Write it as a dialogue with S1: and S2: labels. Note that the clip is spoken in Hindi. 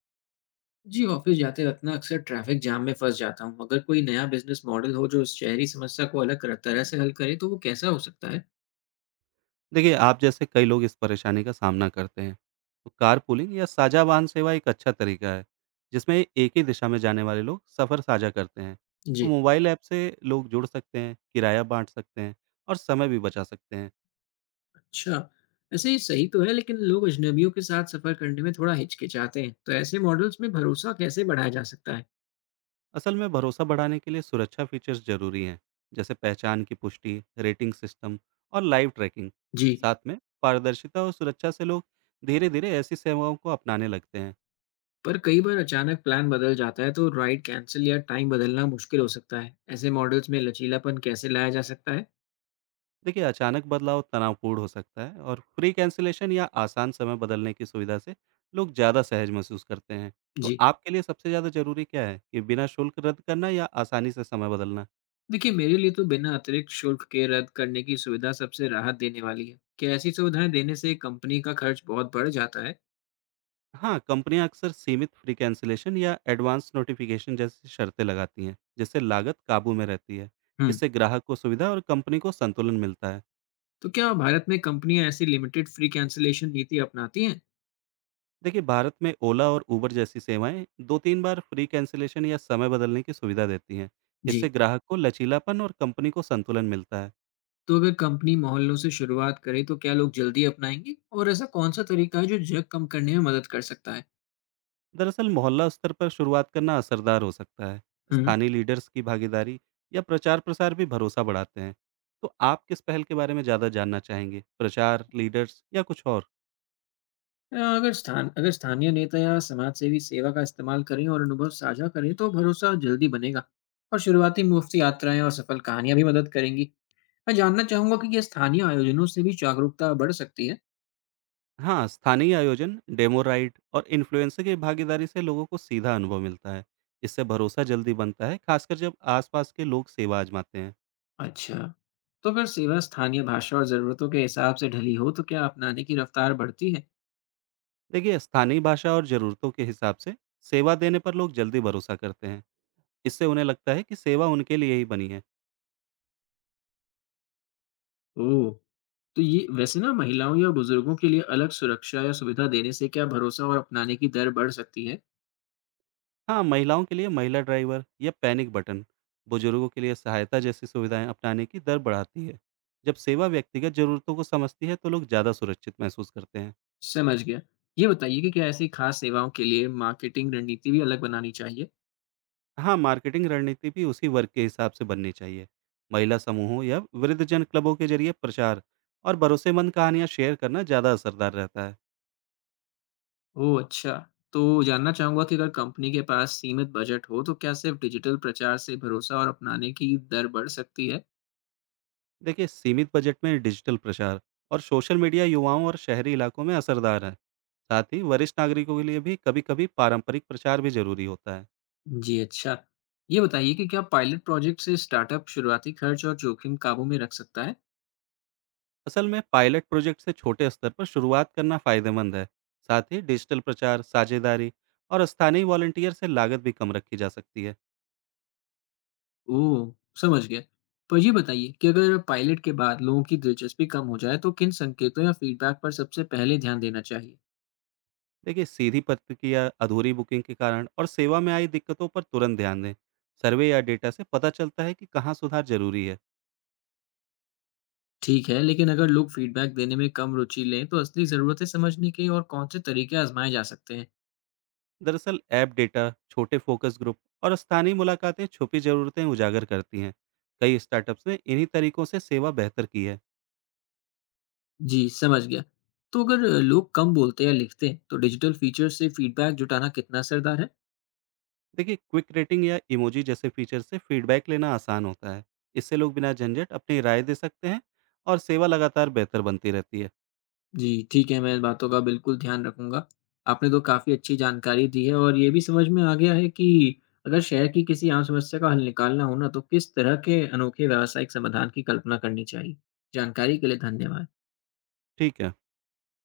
S1: जी, ऑफ़िस जाते वक़्त ना अक्सर ट्रैफ़िक जाम में फँस जाता हूँ। अगर कोई नया बिज़नेस मॉडल हो, जो इस शहरी समस्या को अलग कर तरह से हल करे, तो वो कैसा हो सकता है?
S2: देखिए, आप जैसे कई लोग इस परेशानी का सामना करते हैं। तो कारपूलिंग या साझा वाहन सेवा एक अच्छा तरीका है, जिसमें एक ही दिशा में जाने वाले लोग सफ़र साझा करते हैं। तो
S1: जी।
S2: मोबाइल ऐप से लोग जुड़ सकते हैं, किराया बाँट सकते हैं और समय भी बचा सकते हैं।
S1: अच्छा, वैसे ये सही तो है, लेकिन लोग अजनबियों के साथ सफ़र करने में थोड़ा हिचकिचाते हैं। तो ऐसे मॉडल्स में भरोसा कैसे बढ़ाया जा सकता है?
S2: असल में भरोसा बढ़ाने के लिए सुरक्षा फीचर्स ज़रूरी हैं, जैसे पहचान की पुष्टि, रेटिंग सिस्टम और लाइव ट्रैकिंग।
S1: जी।
S2: साथ में पारदर्शिता और सुरक्षा से लोग धीरे-धीरे ऐसी सेवाओं को अपनाने लगते हैं।
S1: पर कई बार अचानक प्लान बदल जाता है, तो राइड कैंसल या टाइम बदलना मुश्किल हो सकता है। ऐसे मॉडल्स में लचीलापन कैसे लाया जा सकता है?
S2: देखिए, अचानक बदलाव तनावपूर्ण हो सकता है और फ्री कैंसिलेशन या आसान समय बदलने की सुविधा से लोग ज़्यादा सहज महसूस करते हैं। तो
S1: जी।
S2: आपके लिए सबसे ज़्यादा जरूरी क्या है, कि बिना शुल्क रद्द करना या आसानी से समय बदलना?
S1: देखिए, मेरे लिए तो बिना अतिरिक्त शुल्क के रद्द करने की सुविधा सबसे राहत देने वाली है। क्या ऐसी सुविधाएं देने से कंपनी का खर्च बहुत बढ़ जाता है?
S2: हाँ, कंपनियां अक्सर सीमित फ्री कैंसिलेशन या एडवांस नोटिफिकेशन जैसी शर्तें लगाती हैं, जिससे लागत काबू में रहती है।
S1: हम्म।
S2: इससे ग्राहक को सुविधा और कंपनी को संतुलन मिलता है।
S1: तो क्या भारत में कंपनियां ऐसी लिमिटेड फ्री कैंसिलेशन नीति अपनाती हैं?
S2: देखिए, भारत में ओला और ऊबर जैसी सेवाएं दो तीन बार फ्री कैंसिलेशन या समय बदलने की सुविधा देती हैं। इससे
S1: जी।
S2: ग्राहक को लचीलापन और कंपनी को संतुलन मिलता है।
S1: तो अगर कंपनी मोहल्लों से शुरुआत करे, तो क्या लोग जल्दी अपनाएंगे, और ऐसा कौन सा तरीका है जो जग कम करने में मदद कर सकता है?
S2: दरअसल, मोहल्ला स्तर पर शुरुआत करना असरदार हो सकता है।
S1: हम्म।
S2: स्थानीय लीडर्स की भागीदारी या प्रचार प्रसार भी भरोसा बढ़ाते हैं। तो आप किस पहल के बारे में ज़्यादा जानना चाहेंगे, प्रचार, लीडर्स या कुछ और?
S1: अगर स्थानीय नेता या समाज सेवी सेवा का इस्तेमाल करें और अनुभव साझा करें, तो भरोसा जल्दी बनेगा। और शुरुआती मुफ्त यात्राएं और सफल कहानियां भी मदद करेंगी। मैं जानना चाहूँगा कि क्या स्थानीय आयोजनों से भी जागरूकता बढ़ सकती है?
S2: हाँ, स्थानीय आयोजन, डेमो राइड और इन्फ्लुएंसर की भागीदारी से लोगों को सीधा अनुभव मिलता है। इससे भरोसा जल्दी बनता है, खासकर जब आसपास के लोग सेवा आजमाते हैं।
S1: अच्छा। तो फिर सेवा स्थानीय भाषा और ज़रूरतों के हिसाब से ढली हो, तो क्या अपनाने की रफ्तार बढ़ती है?
S2: देखिए, स्थानीय भाषा और जरूरतों के हिसाब से सेवा देने पर लोग जल्दी भरोसा करते हैं। इससे उन्हें लगता है कि सेवा उनके लिए ही बनी है।
S1: ओह। तो ये वैसे ना महिलाओं या बुजुर्गों के लिए अलग सुरक्षा या सुविधा देने से क्या भरोसा और अपनाने की दर बढ़ सकती है?
S2: हाँ, महिलाओं के लिए महिला ड्राइवर या पैनिक बटन, बुजुर्गों के लिए सहायता जैसी सुविधाएं अपनाने की दर बढ़ाती है। जब सेवा व्यक्तिगत जरूरतों को समझती है, तो लोग ज़्यादा सुरक्षित महसूस करते हैं।
S1: समझ गया। ये बताइए कि क्या ऐसी खास सेवाओं के लिए मार्केटिंग रणनीति भी अलग बनानी चाहिए?
S2: हाँ, मार्केटिंग रणनीति भी उसी वर्ग के हिसाब से बननी चाहिए। महिला समूहों या वृद्धजन क्लबों के जरिए प्रचार और भरोसेमंद कहानियाँ शेयर करना ज़्यादा असरदार रहता है।
S1: ओह, अच्छा। तो जानना चाहूँगा कि अगर कंपनी के पास सीमित बजट हो, तो क्या सिर्फ डिजिटल प्रचार से भरोसा और अपनाने की दर बढ़ सकती है?
S2: देखिए, सीमित बजट में डिजिटल प्रचार और सोशल मीडिया युवाओं और शहरी इलाकों में असरदार है। साथ ही वरिष्ठ नागरिकों के लिए भी कभी कभी पारंपरिक प्रचार भी जरूरी होता है।
S1: जी, अच्छा। ये बताइए कि क्या पायलट प्रोजेक्ट से स्टार्टअप शुरुआती खर्च और जोखिम काबू में रख सकता है?
S2: असल में पायलट प्रोजेक्ट से छोटे स्तर पर शुरुआत करना फायदेमंद है। साथ ही डिजिटल प्रचार, साझेदारी और स्थानीय वॉलंटियर से लागत भी कम रखी जा सकती है।
S1: ओह! समझ गया। पर ये बताइए कि अगर पायलट के बाद लोगों की दिलचस्पी कम हो जाए, तो किन संकेतों या फीडबैक पर सबसे पहले ध्यान देना चाहिए?
S2: देखिए, सीधी प्रतिक्रिया, अधूरी बुकिंग के कारण और सेवा में आई दिक्कतों पर तुरंत ध्यान दें। सर्वे या डेटा से पता चलता है कि कहाँ सुधार जरूरी है।
S1: ठीक है, लेकिन अगर लोग फीडबैक देने में कम रुचि लें, तो असली ज़रूरतें समझने के और कौन-से तरीके आज़माए जा सकते हैं?
S2: दरअसल ऐप डेटा, छोटे फोकस ग्रुप और स्थानीय मुलाकातें छुपी जरूरतें उजागर करती हैं। कई स्टार्टअप्स ने इन्हीं तरीकों से सेवा बेहतर की है।
S1: जी, समझ गया। तो अगर लोग कम बोलते या लिखते हैं, तो डिजिटल फीचर्स से फीडबैक जुटाना कितना असरदार है?
S2: देखिए, क्विक रेटिंग या इमोजी जैसे फीचर से फीडबैक लेना आसान होता है। इससे लोग बिना झंझट अपनी राय दे सकते हैं और सेवा लगातार बेहतर बनती रहती है।
S1: जी, ठीक है, मैं इन बातों का बिल्कुल ध्यान रखूँगा। आपने तो काफ़ी अच्छी जानकारी दी है और ये भी समझ में आ गया है कि अगर शहर की किसी आम समस्या का हल निकालना हो ना, तो किस तरह के अनोखे व्यावसायिक समाधान की कल्पना करनी चाहिए। जानकारी के लिए धन्यवाद।
S2: ठीक है।